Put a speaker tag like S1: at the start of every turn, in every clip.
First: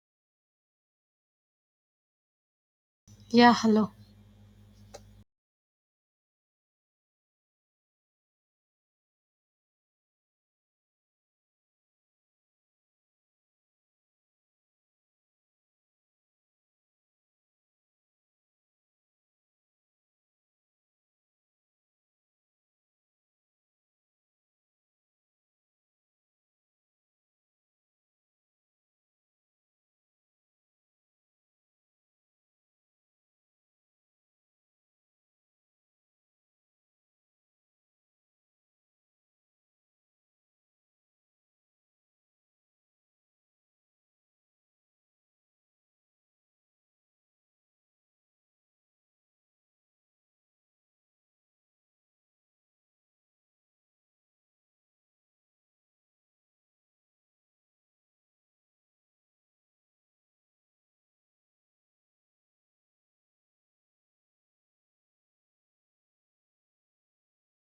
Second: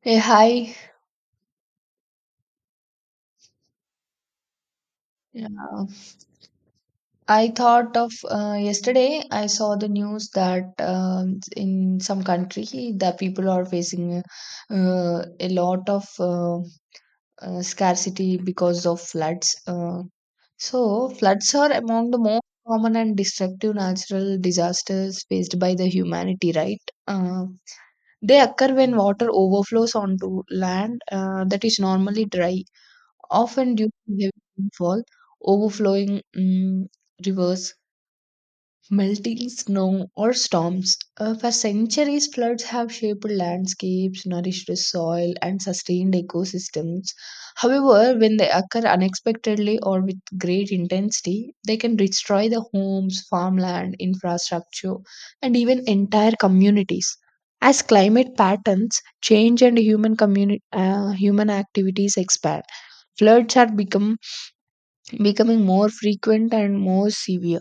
S1: Hey, hi.
S2: Yeah, hello.
S1: Yeah. Mm. I thought of yesterday, I saw the news that in some country the people are facing a lot of scarcity because of floods. So, floods are among the most common and destructive natural disasters faced by the humanity, right? They occur when water overflows onto land that is normally dry, often due to heavy rainfall, overflowing rivers, melting snow, or storms. For centuries, floods have shaped landscapes, nourished the soil, and sustained ecosystems. However, when they occur unexpectedly or with great intensity, they can destroy the homes, farmland, infrastructure, and even entire communities. As climate patterns change and human activities expand, floods have become becoming more frequent and more severe.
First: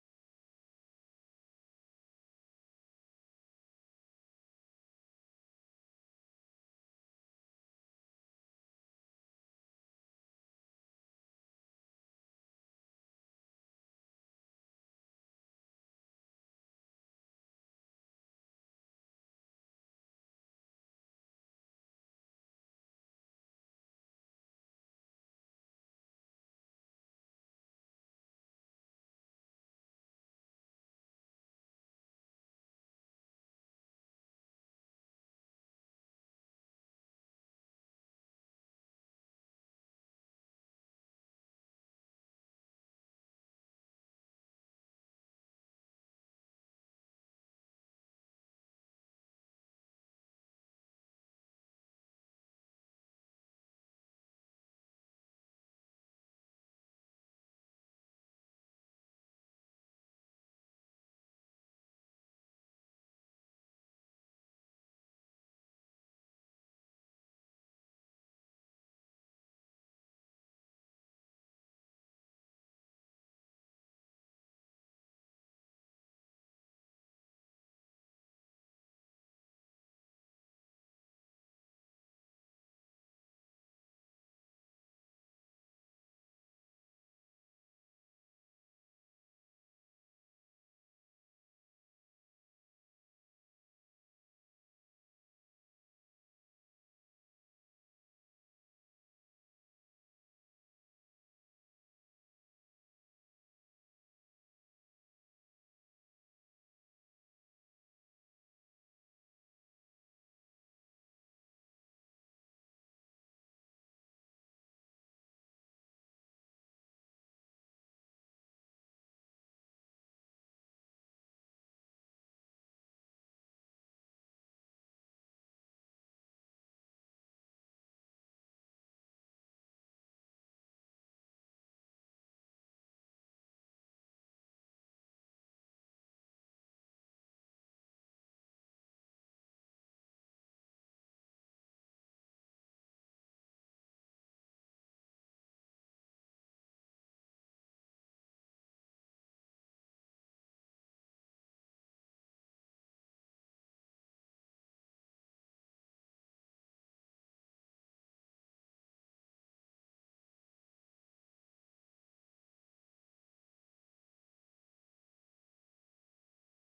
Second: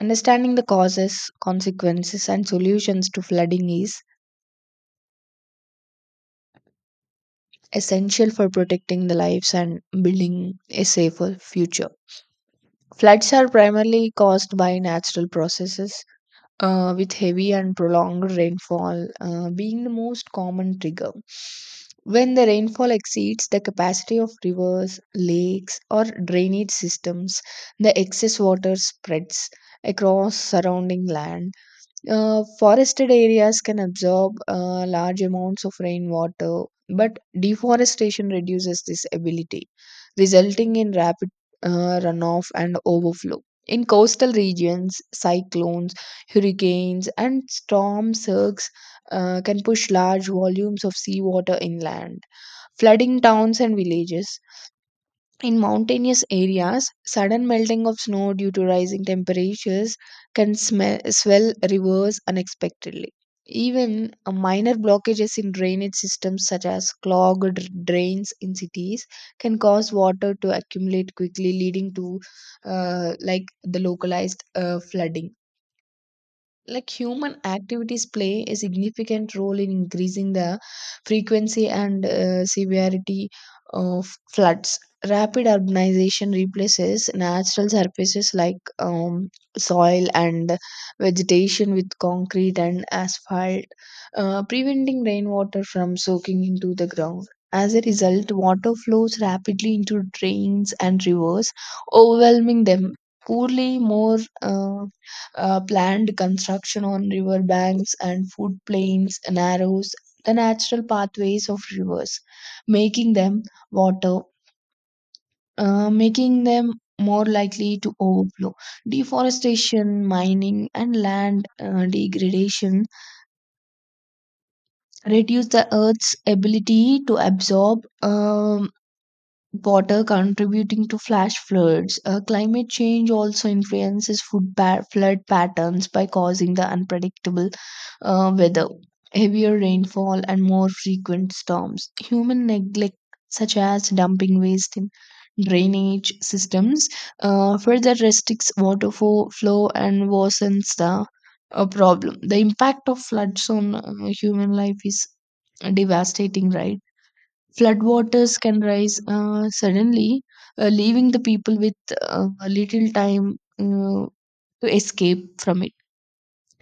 S1: Understanding the causes, consequences, and solutions to flooding is essential for protecting the lives and building a safer future. Floods are primarily caused by natural processes, with heavy and prolonged rainfall being the most common trigger. When the rainfall exceeds the capacity of rivers, lakes, or drainage systems, the excess water spreads across surrounding land. Forested areas can absorb large amounts of rainwater, but deforestation reduces this ability, resulting in rapid runoff and overflow. In coastal regions, cyclones, hurricanes, and storm surges can push large volumes of seawater inland, flooding towns and villages. In mountainous areas, sudden melting of snow due to rising temperatures can swell rivers unexpectedly. Even minor blockages in drainage systems, such as clogged drains in cities, can cause water to accumulate quickly, leading to like the localized flooding. Like, human activities play a significant role in increasing the frequency and severity of floods. Rapid urbanization replaces natural surfaces like soil and vegetation with concrete and asphalt, preventing rainwater from soaking into the ground. As a result, water flows rapidly into drains and rivers, overwhelming them. Poorly more planned construction on river banks and food plains narrows the natural pathways of rivers, making them water, making them more likely to overflow. Deforestation, mining, and land degradation reduce the earth's ability to absorb water, contributing to flash floods. Climate change also influences flood patterns by causing the unpredictable weather, heavier rainfall, and more frequent storms. Human neglect, such as dumping waste in drainage systems, further restricts water flow and worsens the problem. The impact of floods on human life is devastating, right? Floodwaters can rise suddenly, leaving the people with little time to escape from it.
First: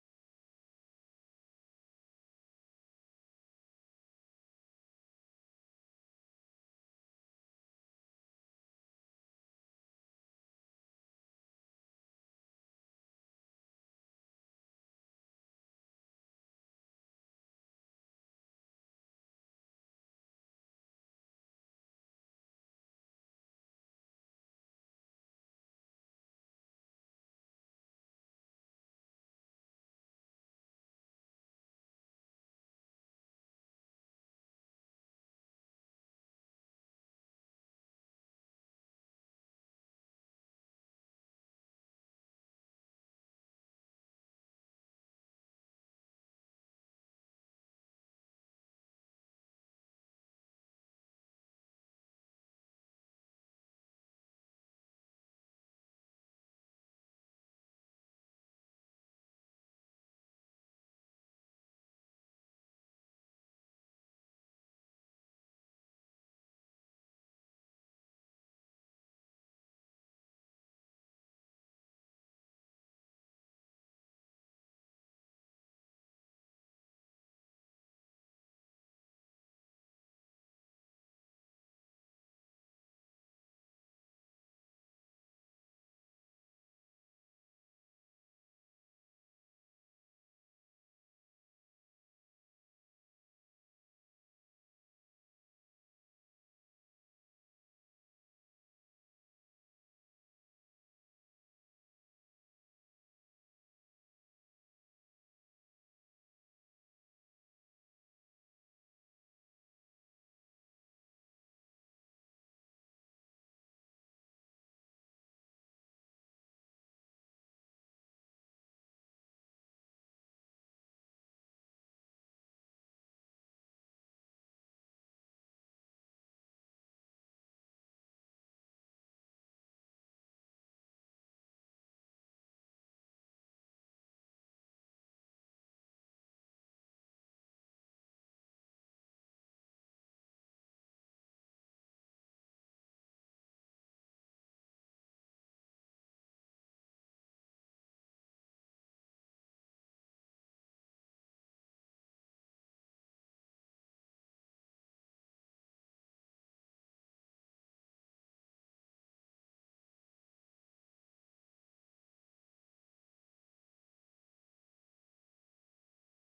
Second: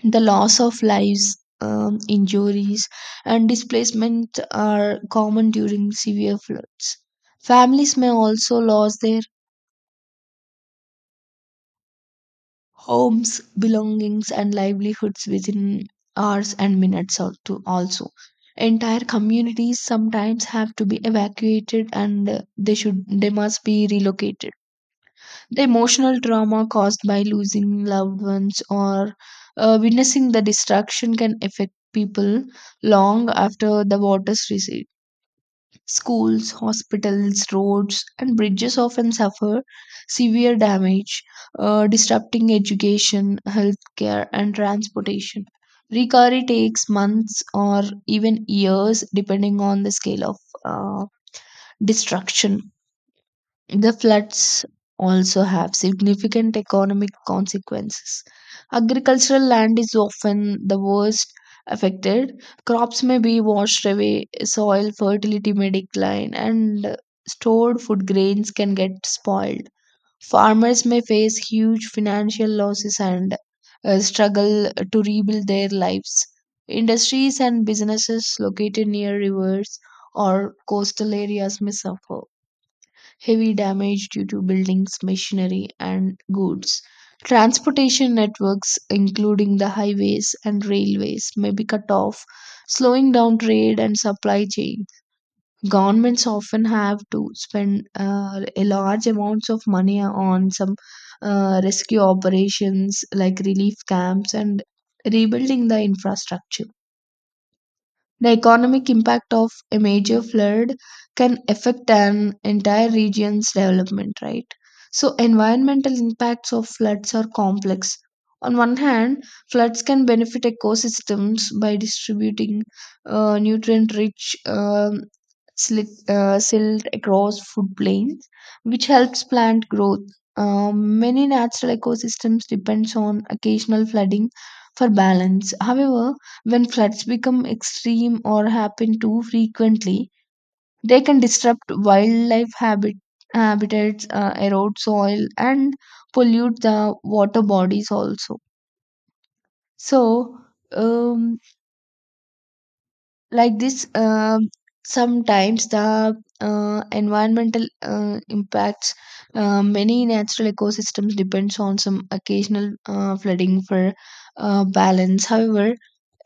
S1: The loss of lives, injuries, and displacement are common during severe floods. Families may also lose their homes, belongings, and livelihoods within hours and minutes or two. Also, entire communities sometimes have to be evacuated and they must be relocated. The emotional trauma caused by losing loved ones or witnessing the destruction can affect people long after the waters recede. Schools, hospitals, roads, and bridges often suffer severe damage, disrupting education, healthcare, and transportation. Recovery takes months or even years, depending on the scale of uh, destruction. The floods also have significant economic consequences. Agricultural land is often the worst affected. Crops may be washed away, soil fertility may decline, and stored food grains can get spoiled. Farmers may face huge financial losses and struggle to rebuild their lives. Industries and businesses located near rivers or coastal areas may suffer heavy damage due to buildings, machinery, and goods. Transportation networks, including the highways and railways, may be cut off, slowing down trade and supply chain. Governments often have to spend a large amounts of money on some rescue operations like relief camps and rebuilding the infrastructure. The economic impact of a major flood can affect an entire region's development, right? So, environmental impacts of floods are complex. On one hand, floods can benefit ecosystems by distributing nutrient rich silt across food plains, which helps plant growth. Many natural ecosystems depends on occasional flooding for balance. However, when floods become extreme or happen too frequently, they can disrupt habitats, erode soil, and pollute the water bodies also. So, um, like this, sometimes the environmental impacts. Many natural ecosystems depends on some occasional flooding for balance. However,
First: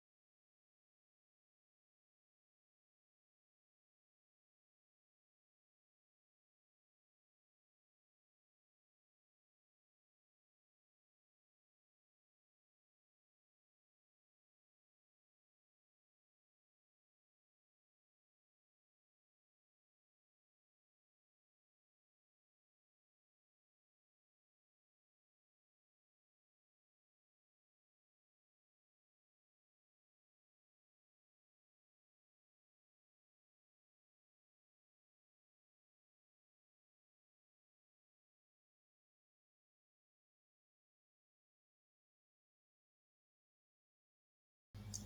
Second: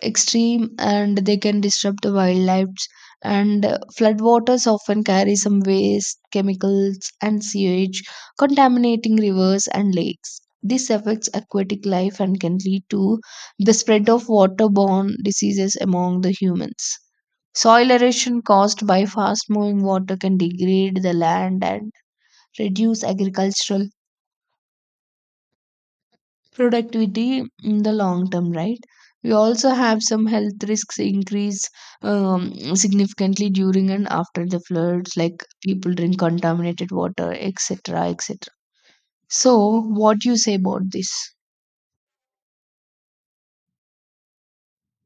S1: extreme, and they can disrupt the wildlife. And floodwaters often carry some waste chemicals and sewage, contaminating rivers and lakes. This affects aquatic life and can lead to the spread of waterborne diseases among the humans. Soil erosion caused by fast moving water can degrade the land and reduce agricultural productivity in the long term, right? We also have some health risks increase um, significantly during and after the floods, like people drink contaminated water, etc etc. So, what you say about this?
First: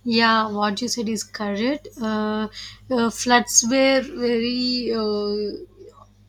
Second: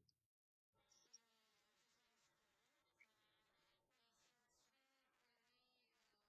S2: Yeah, what you said is correct. Floods were very uh,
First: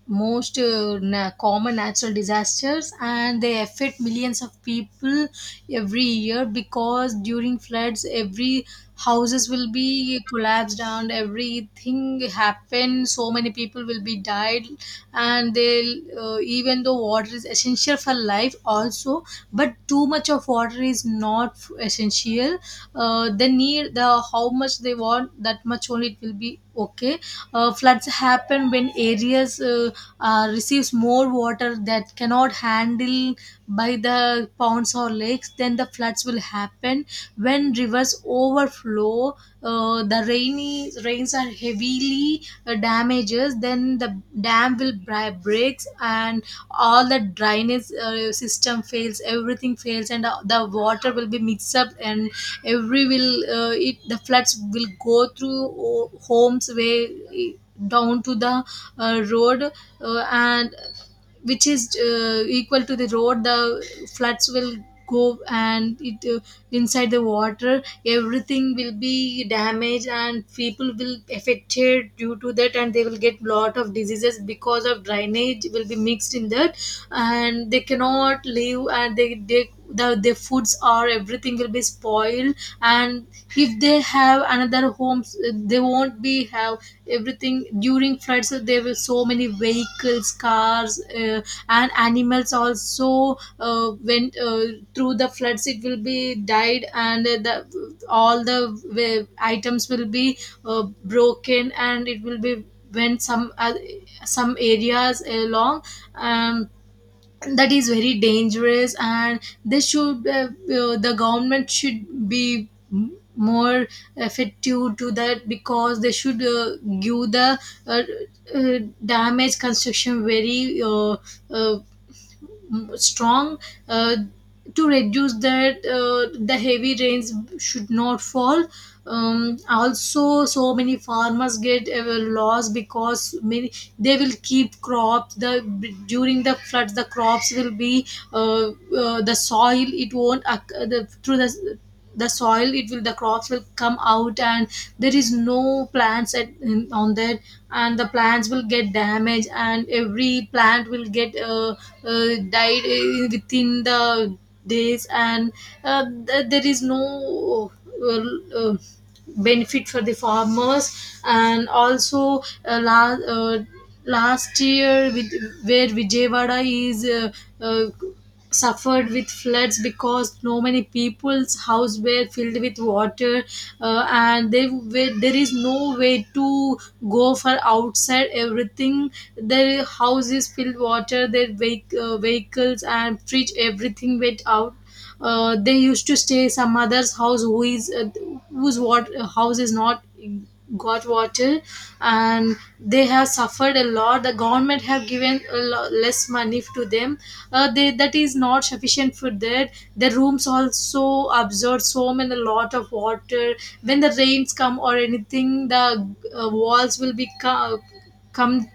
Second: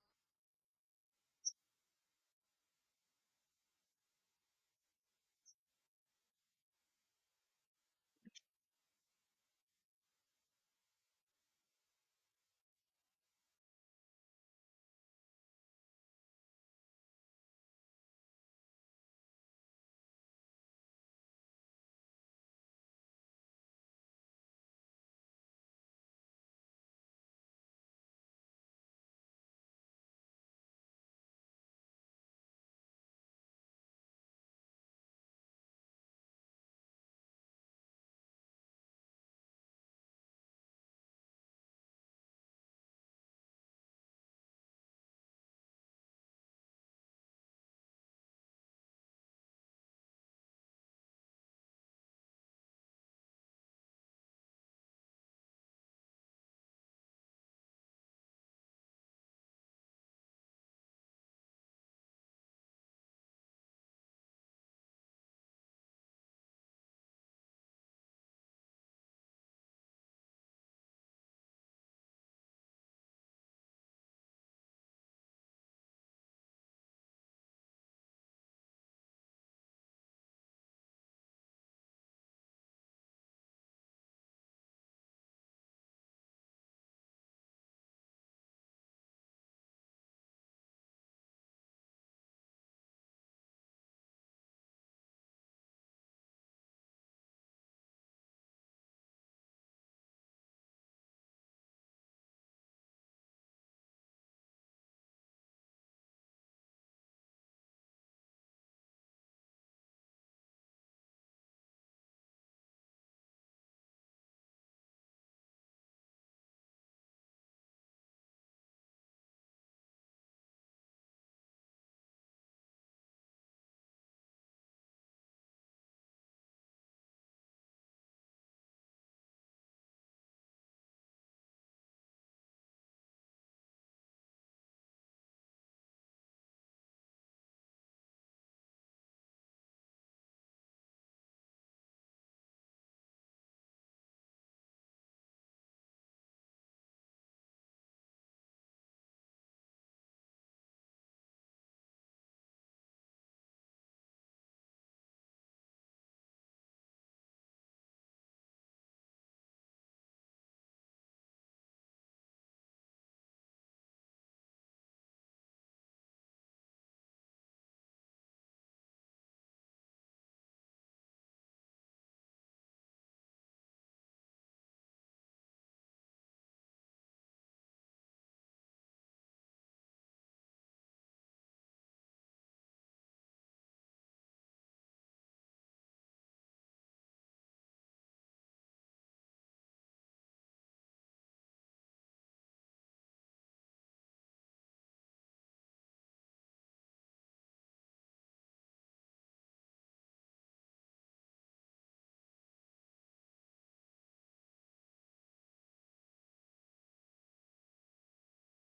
S2: most uh, na- common natural disasters, and they affect millions of people every year because during floods, every houses will be collapsed and everything happen. So many people will be died, and they even though water is essential for life, also, but too much of water is not essential. They need the how much they want that much only it will be okay. Floods happen when areas receives more water that cannot handle by the ponds or lakes, then the floods will happen when rivers overflow. The rainy rains are heavily damages, then the dam will breaks and all the drainage system fails, everything fails, and the water will be mixed up, and every will it the floods will go through homes way down to the road, and which is equal to the road. The floods will go, and it inside the water everything will be damaged, and people will affected due to that, and they will get lot of diseases because of drainage will be mixed in that, and they cannot live, and they the, their foods are everything will be spoiled. And if they have another homes, they won't be have everything. During floods there were so many vehicles, cars, and animals also went through the floods, it will be died, and the all the items will be broken, and it will be went some areas along. um that is very dangerous, and they should the government should be more effective to that, because they should give the uh, uh, damage construction uh, strong uh, to reduce that, the heavy rains should not fall. Also, so many farmers get loss, because many they will keep crops. The during the floods the crops will be uh, the soil it won't the, through the soil it will the crops will come out, and there is no plants at, in, on that, and the plants will get damaged, and every plant will get died within the days, and there is no uh, uh, benefit for the farmers. And also uh, la- uh, last year with where Vijayawada is uh, suffered with floods, because no many people's house were filled with water, and they were, there is no way to go for outside, everything their houses filled water, their vehicles and fridge everything went out. They used to stay some other's house who is whose what house is not got water, and they have suffered a lot. The government have given a less money to them. They that is not sufficient for that. The rooms also absorb so many lot of water. When the rains come or anything, the walls will be come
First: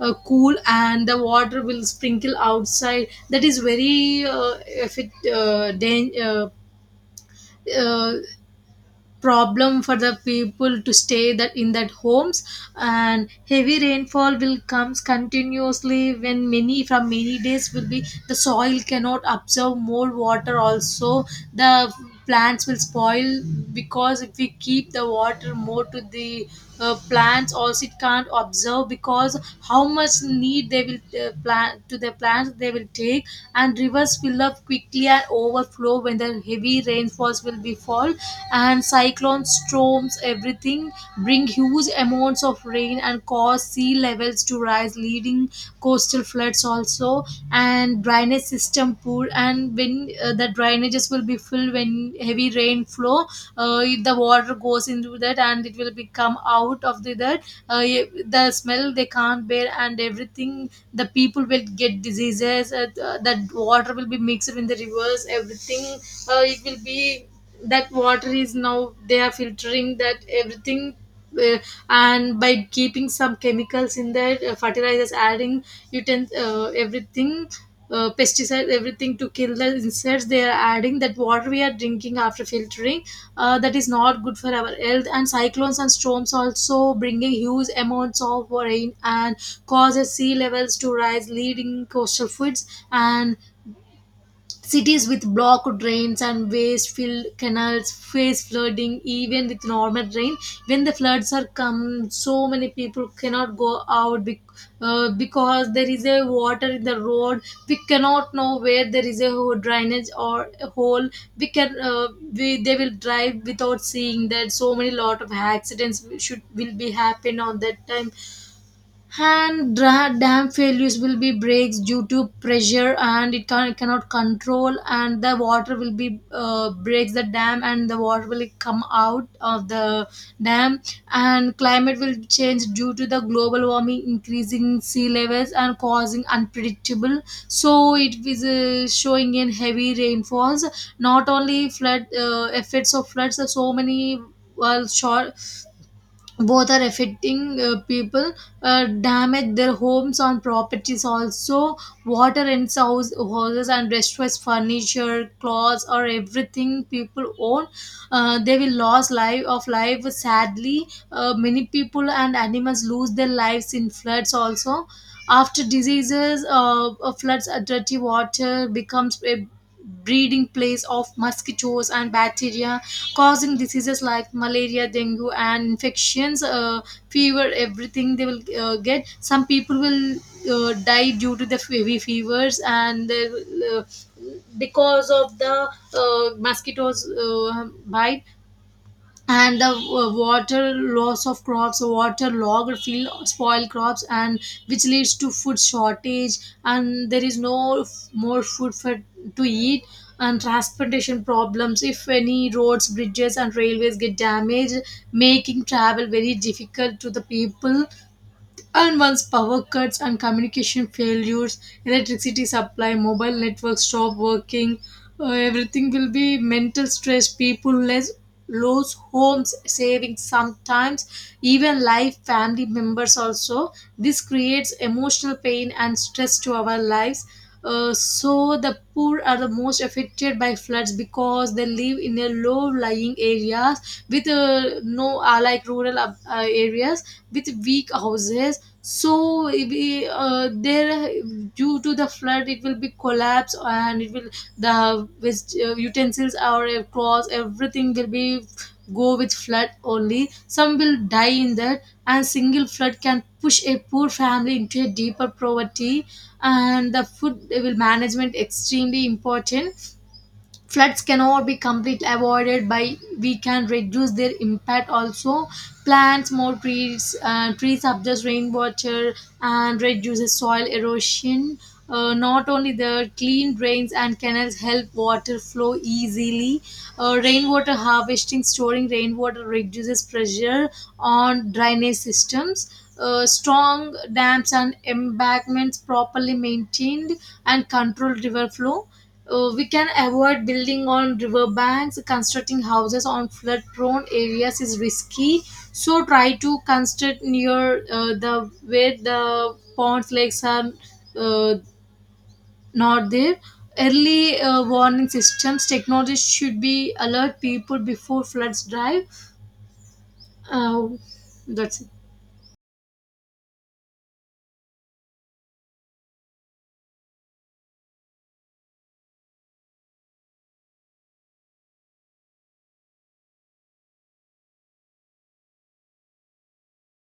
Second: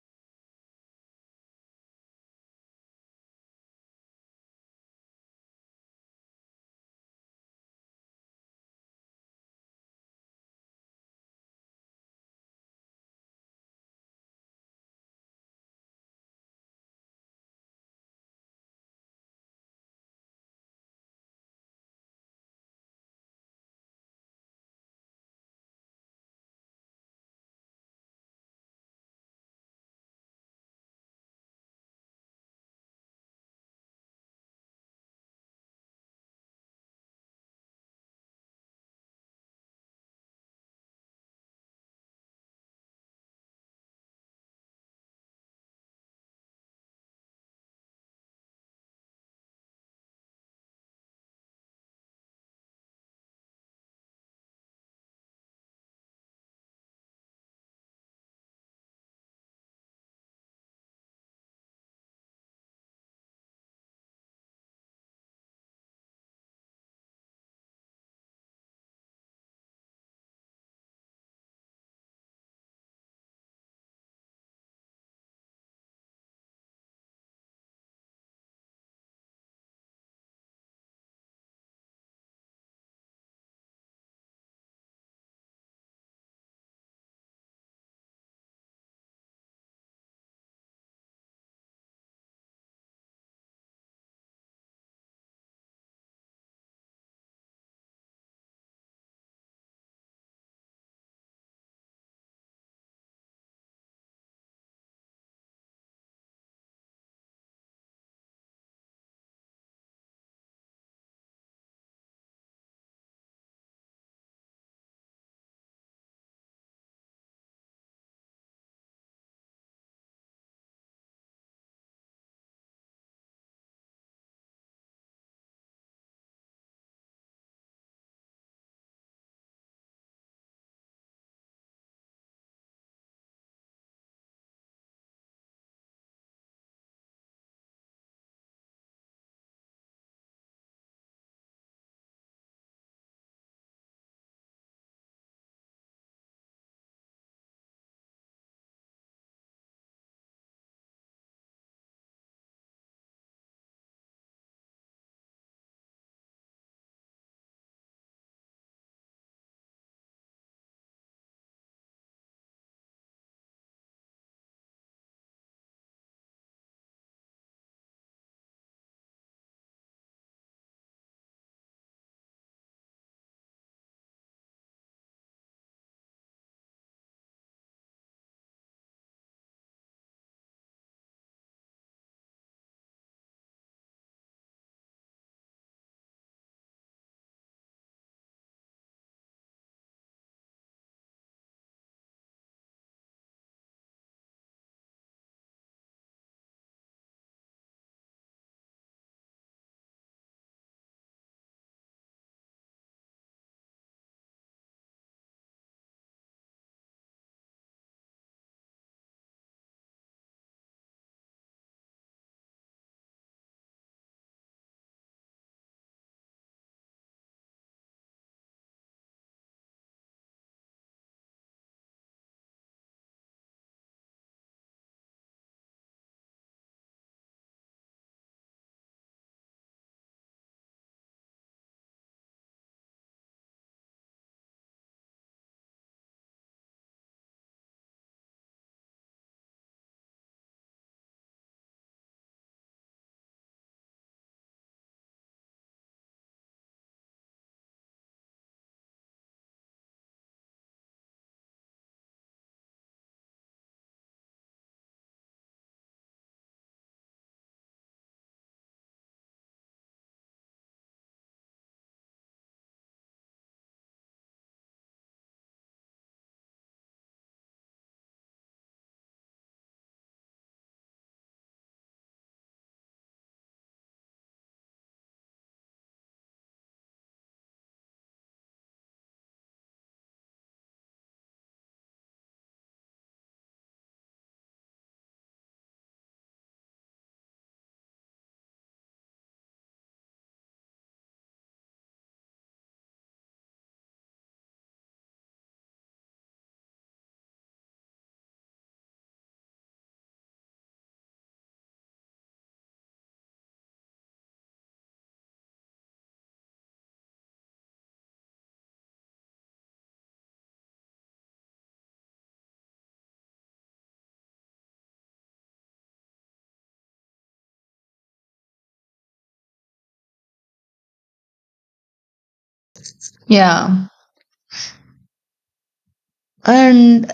S2: cool, and the water will sprinkle outside. That is very if it uh, problem for the people to stay that in that homes. And heavy rainfall will comes continuously when many from many days will be the soil cannot absorb more water also. The plants will spoil, because if we keep the water more to the plants also, it can't observe, because how much need they will plant to the plants they will take. And rivers fill up quickly and overflow when the heavy rainfalls will be fall. And cyclones, storms everything bring huge amounts of rain and cause sea levels to rise, leading coastal floods also. And drainage system become poor, and when the drainages will be full when heavy rain flow, uh, the water goes into that and it will become out of the that. uh, the smell they can't bear, and everything the people will get diseases, that water will be mixed in the rivers everything, it will be that water is now they are filtering that everything, uh, and by keeping some chemicals in that, fertilizers adding, you utens everything, pesticides, everything to kill the insects they are adding, that water we are drinking after filtering. That is not good for our health. And cyclones and storms also bringing huge amounts of rain and causes sea levels to rise, leading coastal floods. And cities with blocked drains and waste filled canals face flooding even with normal rain. When the floods are come, so many people cannot go out because there is a water in the road. We cannot know where there is a drainage or a hole. They will drive without seeing that. So many lot of accidents should will be happen on that time. And dam failures will be breaks due to pressure, and it can, cannot control, and the water will be breaks the dam, and the water will come out of the dam. And climate will change due to the global warming, increasing sea levels and causing unpredictable, so it is showing in heavy rainfalls, not only flood. Effects of floods, so many well short, both are affecting people, damage their homes and properties also, water and house, houses, and destroys furniture, clothes, or everything people own. They will lose life of life sadly. Many people and animals lose their lives in floods also. After diseases, floods, dirty water becomes a breeding place of mosquitoes and bacteria, causing diseases like malaria, dengue, and infections, fever, everything they will get. Some people will die due to the heavy fevers, and they will, because of the mosquitoes bite. And the water loss of crops, water logged field spoil crops, and which leads to food shortage, and there is no more food for to eat. And transportation problems, if any roads, bridges, and railways get damaged, making travel very difficult to the people. And once power cuts and communication failures, electricity supply, mobile networks stop working, everything will be mental stress, people less lose homes, savings sometimes, even life, family members also. This creates emotional pain and stress to our lives. So the poor are the most affected by floods, because they live in a low-lying areas with no like rural areas with weak houses. So if we, there due to the flood, it will be collapse, and it will the utensils or clothes, everything will be go with flood only. Some will die in that, and single flood can push a poor family into a deeper poverty. And the food will management extremely important. Floods cannot be completely avoided, by we can reduce their impact also. Plants more trees, trees absorb rainwater and reduces soil erosion. Not only the clean drains and canals help water flow easily, rainwater harvesting, storing rainwater reduces pressure on drainage systems. Strong dams and embankments properly maintained and control river flow. We can avoid building on river banks. Constructing houses on flood prone areas is risky. So try to construct near the where the ponds, lakes, and uh, not there. Early warning systems, technology should be alert people before floods drive. Uh, that's it.
S1: Yeah, and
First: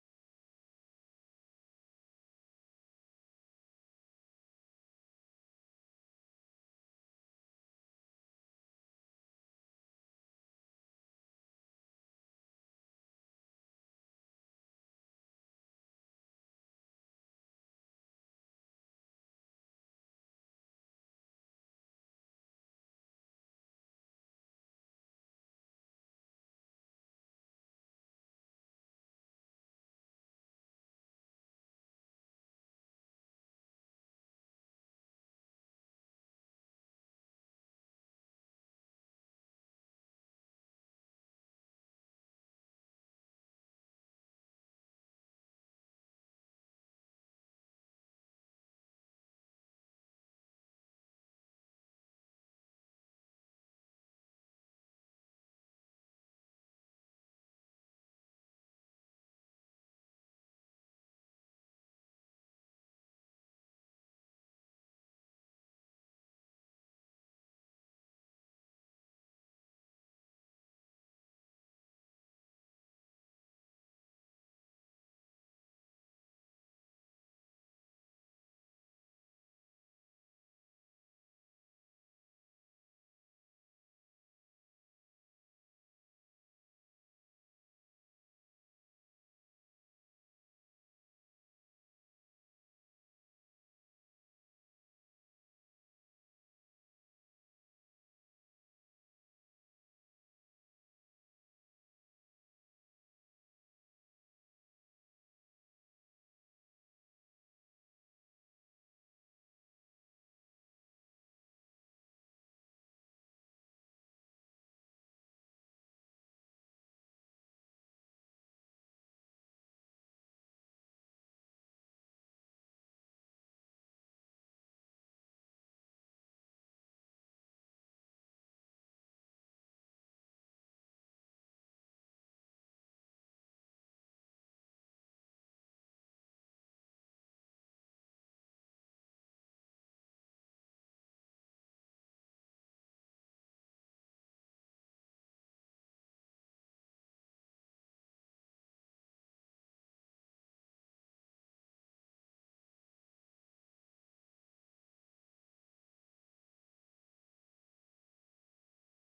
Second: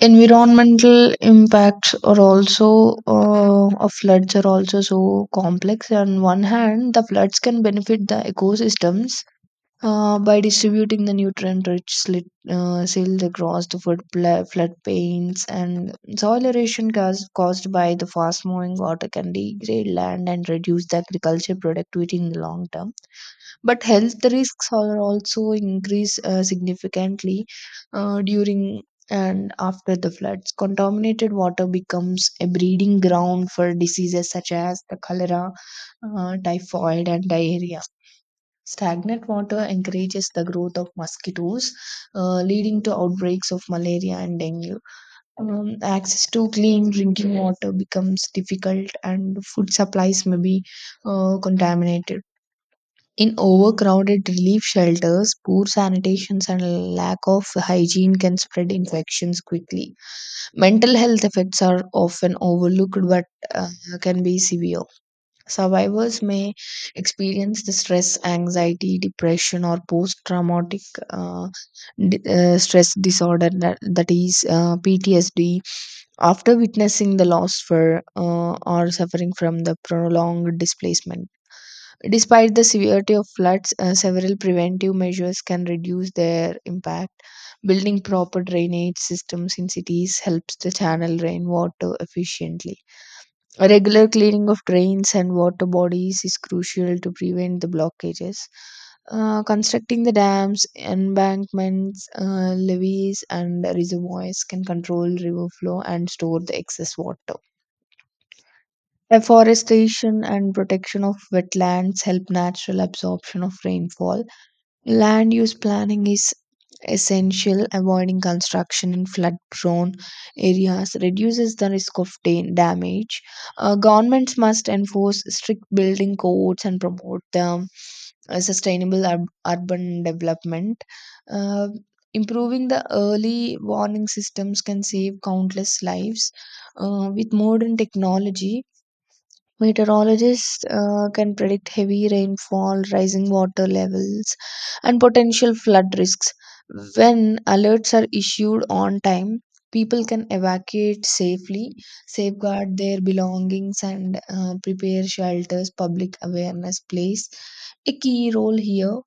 S1: environmental impacts are also of floods are also so complex. On one hand, the floods can benefit the ecosystems by distributing the nutrient-rich silt across the flood plains, and soil erosion caused by the fast-moving water can degrade land and reduce the agriculture productivity in the long term. But health risks are also increase significantly during and after the floods. Contaminated water becomes a breeding ground for diseases such as the cholera, typhoid, and diarrhea. Stagnant water encourages the growth of mosquitoes, leading to outbreaks of malaria and dengue. Access to clean drinking water becomes difficult, and food supplies may be contaminated. In overcrowded relief shelters, poor sanitation and lack of hygiene can spread infections quickly. Mental health effects are often overlooked but uh, can be severe. Survivors may experience the stress, anxiety, depression, or post traumatic uh, stress disorder that is PTSD after witnessing the loss for or suffering from the prolonged displacement. Despite the severity of floods, several preventive measures can reduce their impact. Building proper drainage systems in cities helps to channel rainwater efficiently. A regular cleaning of drains and water bodies is crucial to prevent the blockages. Constructing the dams, embankments, levees, and reservoirs can control river flow and store the excess water. Afforestation and protection of wetlands help natural absorption of rainfall. Land use planning is essential. Avoiding construction in flood prone areas reduces the risk of damage. Governments must enforce strict building codes and promote the sustainable urban development. Uh, Improving the early warning systems can save countless lives. With modern technology, meteorologists can predict heavy rainfall, rising water levels, and potential flood risks. When alerts are issued on time, people can evacuate safely, safeguard their belongings, and prepare shelters. Public awareness plays a key role here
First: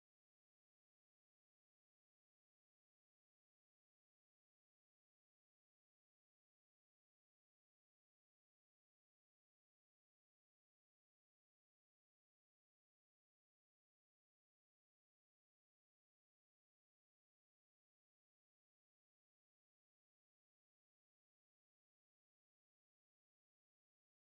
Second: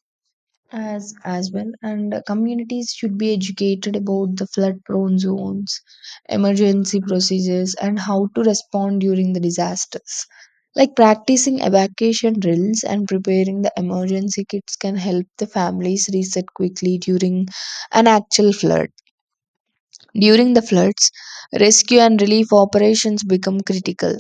S1: as well, and communities should be educated about the flood prone zones, emergency procedures, and how to respond during the disasters, like practicing evacuation drills and preparing the emergency kits, can help the families reset quickly during an actual flood. During the floods, rescue and relief operations become critical.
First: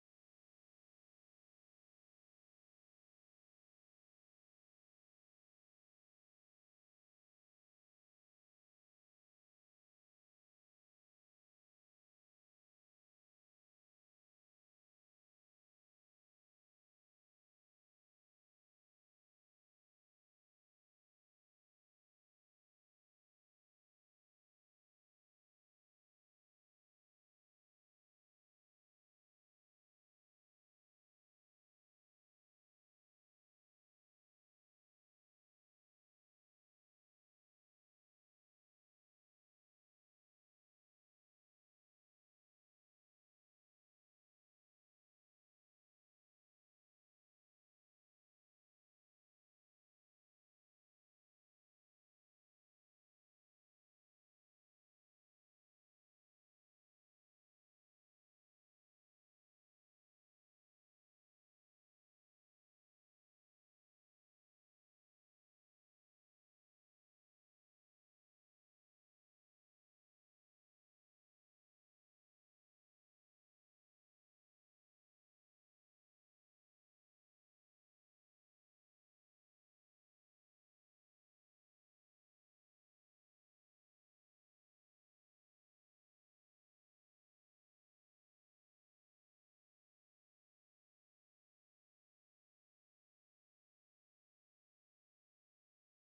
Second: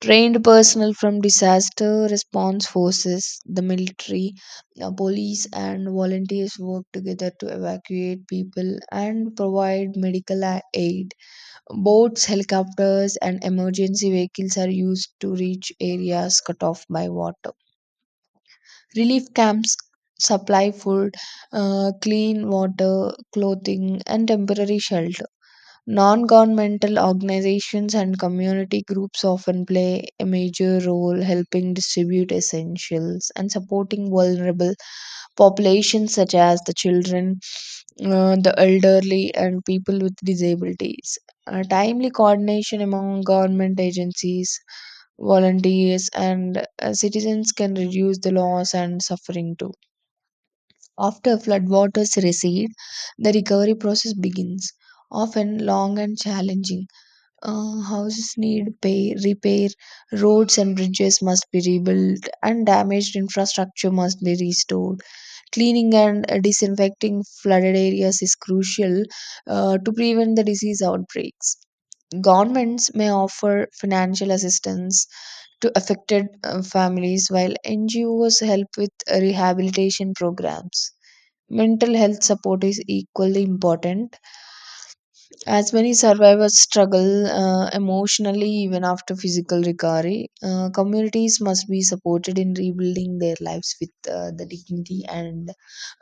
S1: Trained personnel from disaster response forces, the military, police, and volunteers work together to evacuate people and provide medical aid. Boats, helicopters, and emergency vehicles are used to reach areas cut off by water. Relief camps supply food, clean water, clothing, and temporary shelter. Non governmental organizations and community groups often play a major role helping distribute essentials and supporting vulnerable populations such as the children, the elderly, and people with disabilities. Timely coordination among government agencies, volunteers, and citizens can reduce the loss and suffering too. After floodwaters recede, the recovery process begins, often long and challenging. Houses need pay, repair, roads and bridges must be rebuilt, and damaged infrastructure must be restored. Cleaning and disinfecting flooded areas is crucial to prevent the disease outbreaks. Governments may offer financial assistance to affected families, while NGOs help with rehabilitation programs. Mental health support is equally important as many survivors struggle emotionally even after physical recovery. Communities must be supported in rebuilding their lives with the dignity and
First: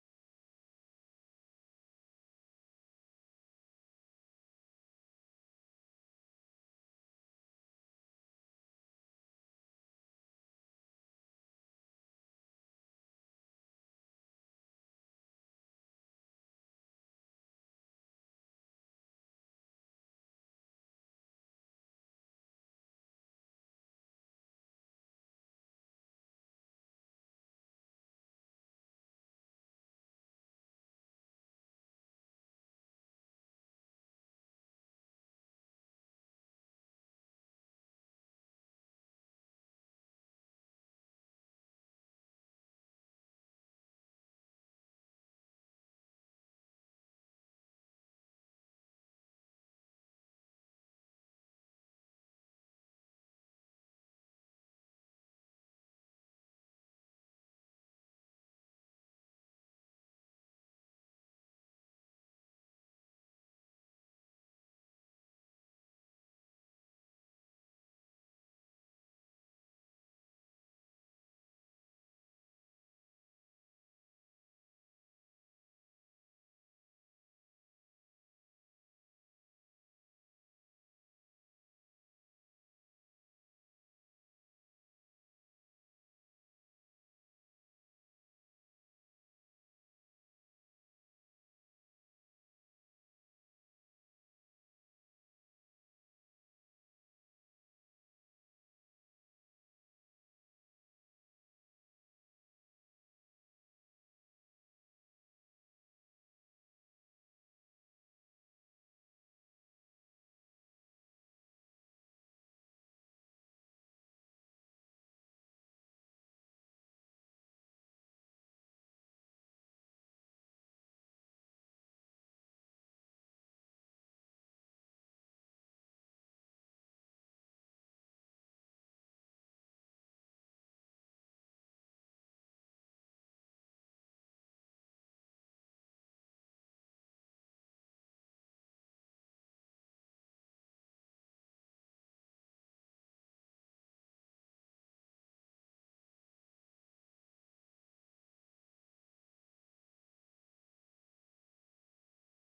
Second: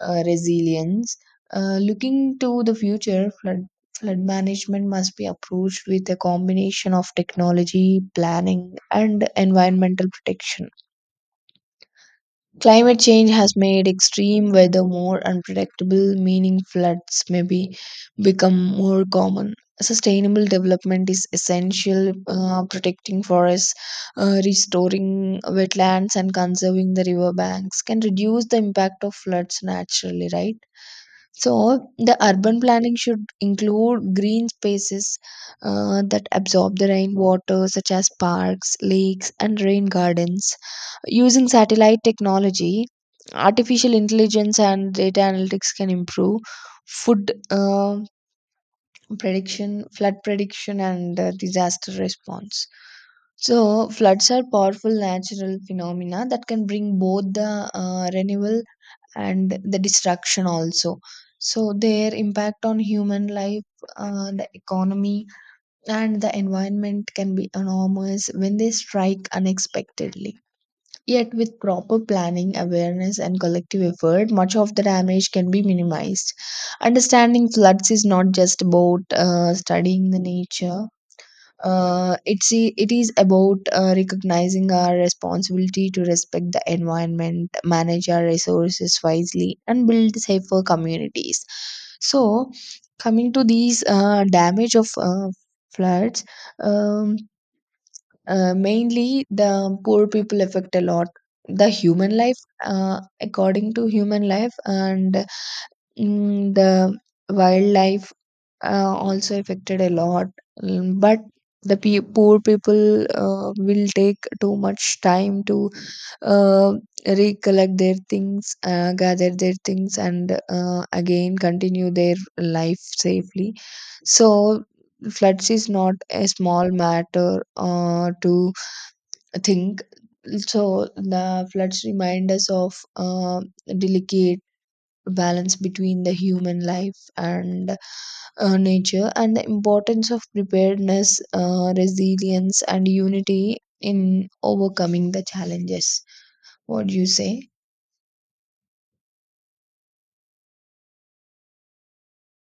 S1: resilience. Looking to the future, flood management must be approached with a combination of technology, planning, and environmental protection. Climate change has made extreme weather more unpredictable, meaning floods may be become more common. Sustainable development is essential, protecting forests, restoring wetlands, and conserving the river banks can reduce the impact of floods naturally, right? So, the urban planning should include green spaces that absorb the rainwater, such as parks, lakes, and rain gardens. Using satellite technology, artificial intelligence, and data analytics can improve food uh, flood prediction, and disaster response. So, floods are powerful natural phenomena that can bring both the renewal and the destruction also. So, their impact on human life, the economy, and the environment can be enormous when they strike unexpectedly. Yet with proper planning, awareness, and collective effort, much of the damage can be minimized. Understanding floods is not just about studying the nature. It is about recognizing our responsibility to respect the environment, manage our resources wisely, and build safer communities. So, coming to these damage of floods, um, mainly the poor people affect a lot. The human life, according to human life, and the wildlife also affected a lot. But the poor people will take too much time to uh, recollect their things, gather their things, and again continue their life safely. So, floods is not a small matter to think. So, the floods remind us of delicate balance between the human life and nature, and the importance of preparedness, resilience, and unity in overcoming the challenges. What do you say?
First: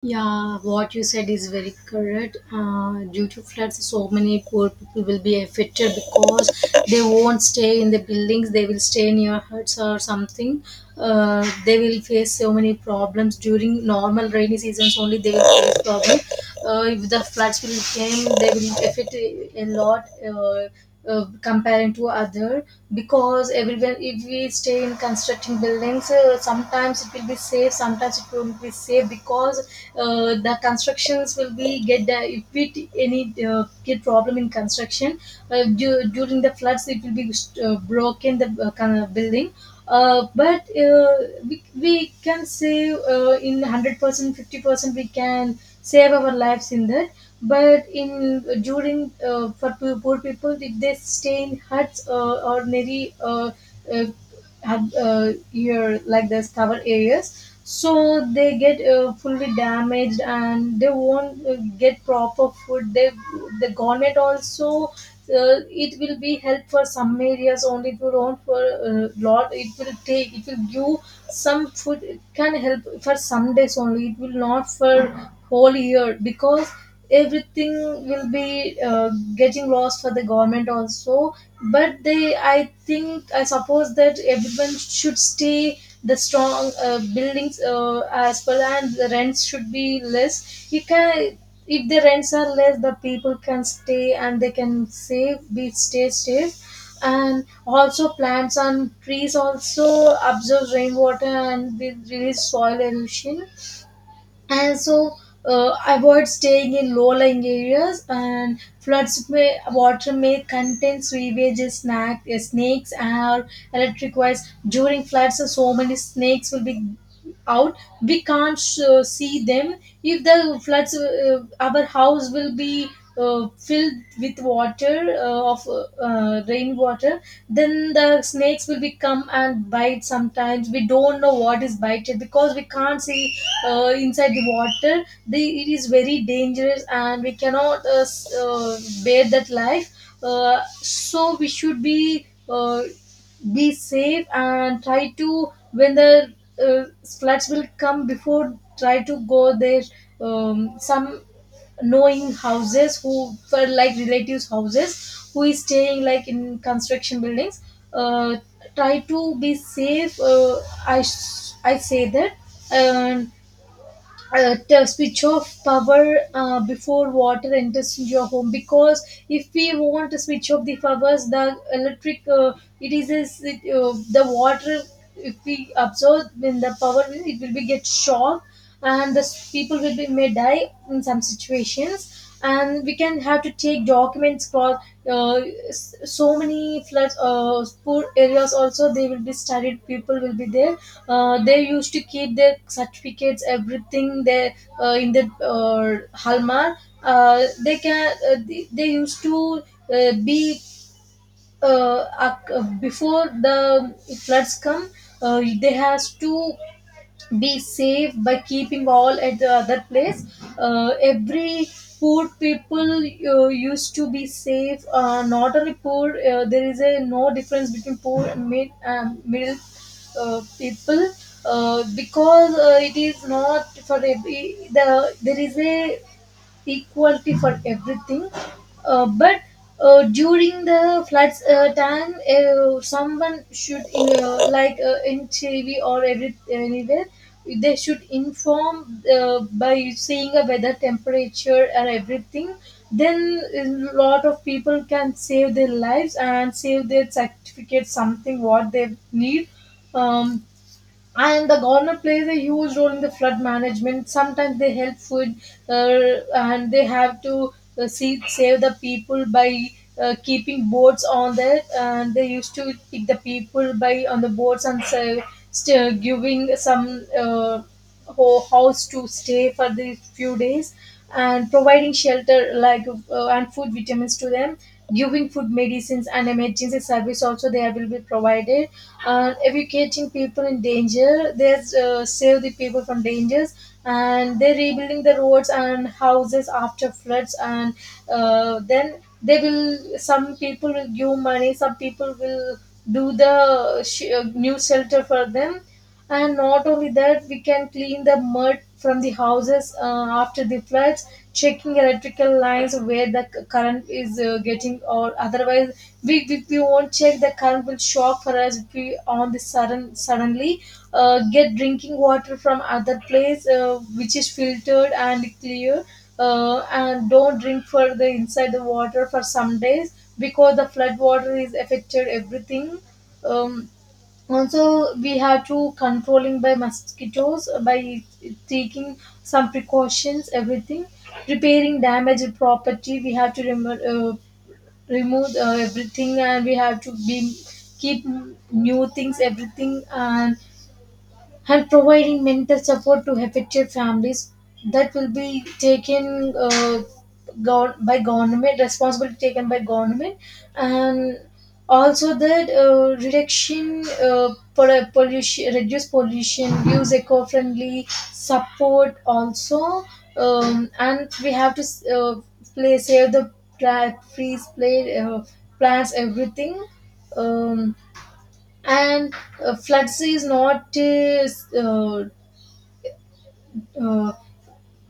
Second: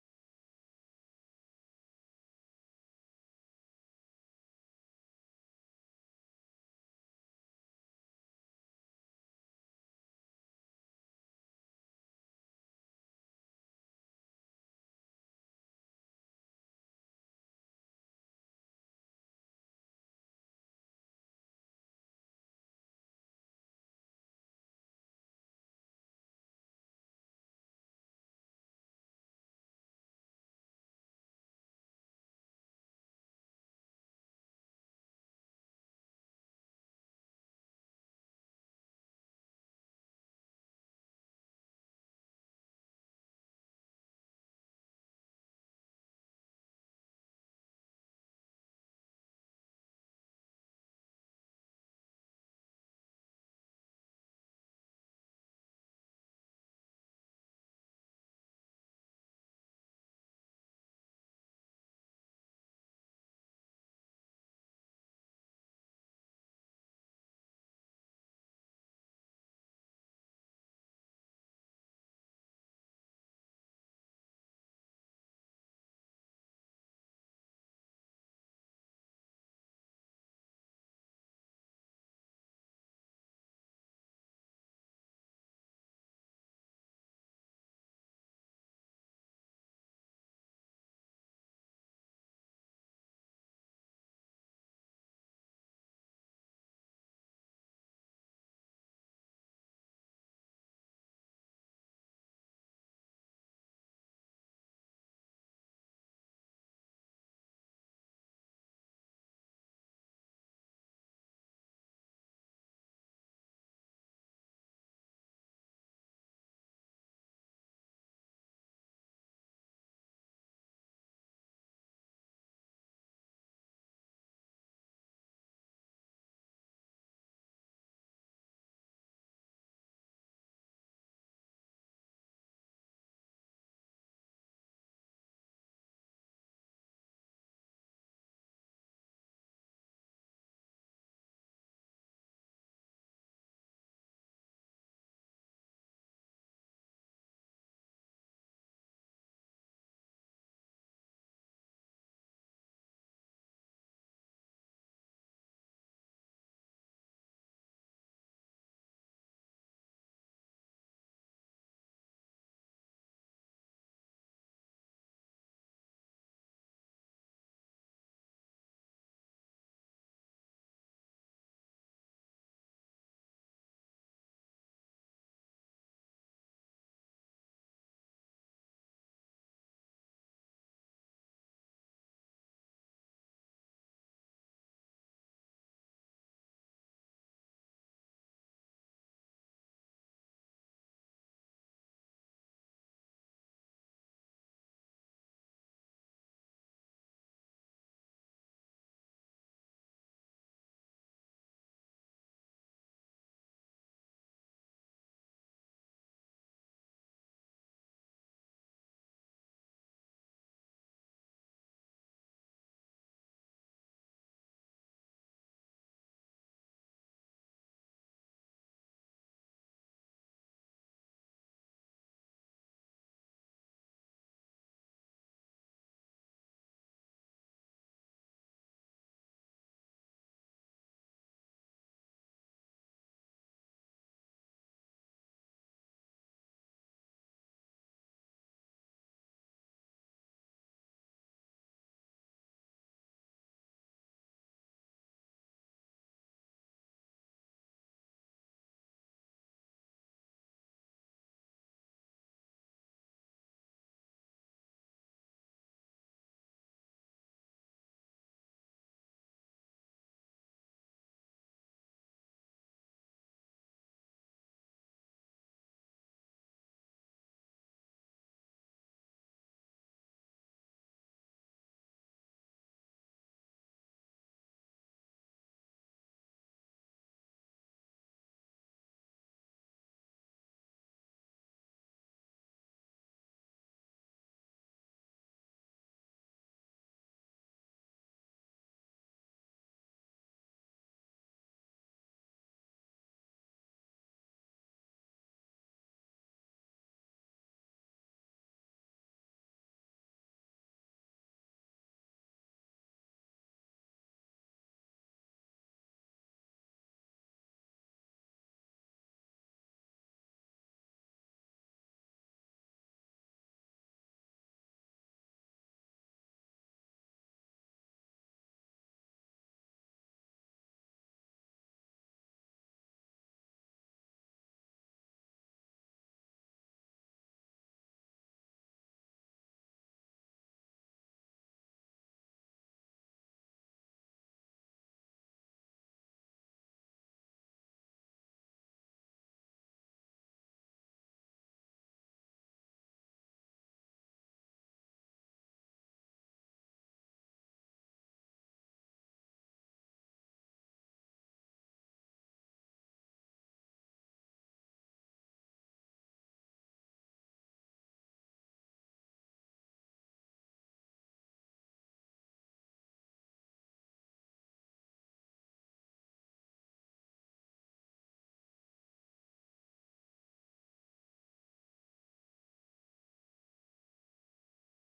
S2: Yeah, what you said is very correct. Due to floods, so many poor people will be affected, because they won't stay in the buildings. They will stay near huts or something. They will face so many problems during normal rainy seasons. Only they will face problems. If the floods will came, they will affect a lot. Comparing to other, because everyone, if we stay in constructing buildings, sometimes it will be safe, sometimes it won't be safe, because the constructions will be get the if we any get problem in construction, during the floods it will be broken the kind of building, but we can save in 100%. 50% we can save our lives in that. But in during for poor people, if they stay in huts, ordinary uh, have here like this cover areas, so they get fully damaged and they won't get proper food. They, the government also, uh, it will be help for some areas only, it will not for lot, it will take, it will give some food, it can help for some days only, it will not for whole year, because everything will be getting lost for the government also. But they, I think, I suppose that everyone should stay the strong buildings as well, and the rents should be less. You can, if the rents are less, the people can stay and they can save, be stay. And also plants and trees also absorb rainwater and they release soil erosion. And so, avoid staying in low-lying areas, and floods may, water may contain sewage, snack snakes or electric wires. During floods, so many snakes will be out, we can't see them. If the floods, our house will be filled with water, of rainwater, then the snakes will be come and bite. Sometimes we don't know what is bited because we can't see inside the water. It is very dangerous and we cannot bear that life. So we should be safe and try to, when the uh, floods will come before, try to go there, some knowing houses, who for, like relatives houses who is staying like in construction buildings. uh, Try to be safe. I say that. And to switch off power before water enters into your home, because if we want to switch off the powers, the electric, it is as it, the water, if we absorb in the power, it will be get shocked, and the people will be may die in some situations. And we can have to take documents for uh, so many floods, poor areas also, they will be studied, people will be there. They used to keep their certificates, everything there, in the Halmar. They can, they used to be before the floods come. They has to be safe by keeping all at the other place. Every poor people used to be safe. Not only poor, there is a no difference between poor and mid, middle people, because it is not for every, the there is a equality for everything. But during the floods time, someone should, like in TV or every anywhere, they should inform by saying a weather temperature and everything. Then a lot of people can save their lives and save their certificate, something what they need. Um, and the government plays a huge role in the flood management. Sometimes they help food, and they have to see, save the people by keeping boats on there, and they used to pick the people by on the boats and say, still giving some house to stay for the few days, and providing shelter like, and food, vitamins to them, giving food, medicines, and emergency service also there will be provided, and evacuating people in danger. They save the people from dangers, and they're rebuilding the roads and houses after floods. And then they will, some people will give money, some people will do the new shelter for them. And not only that, we can clean the mud from the houses after the floods, checking electrical lines where the current is getting or otherwise. We won't check, the current will shock for us if we on the sudden suddenly get drinking water from other place which is filtered and clear. And don't drink for the inside the water for some days because the flood water is affected everything. um, Also, we have to controlling by mosquitoes by taking some precautions, everything. Repairing damaged property, we have to remove, remove everything, and we have to be keep new things, everything, and providing mental support to affected families. That will be taken by government, responsibility taken by government. And also that reduction, pollution, reduce pollution, use eco-friendly support also. And we have to uh, play save the trees, play plants, everything. Um, and floods is not uh, uh,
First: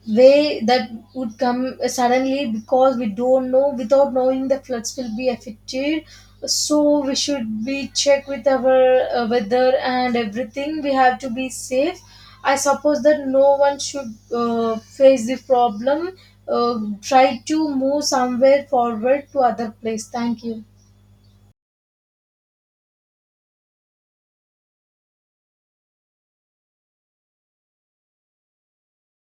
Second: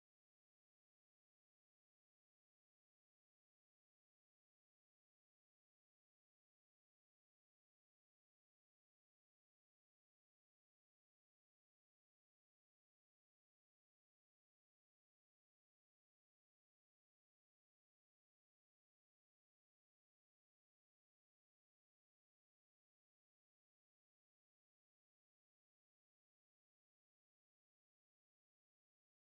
S2: way that would come suddenly, because we don't know, without knowing the floods will be affected. So we should be check with our weather and everything, we have to be safe. I suppose that no one should face the problem. Try to move somewhere forward to other place. Thank you.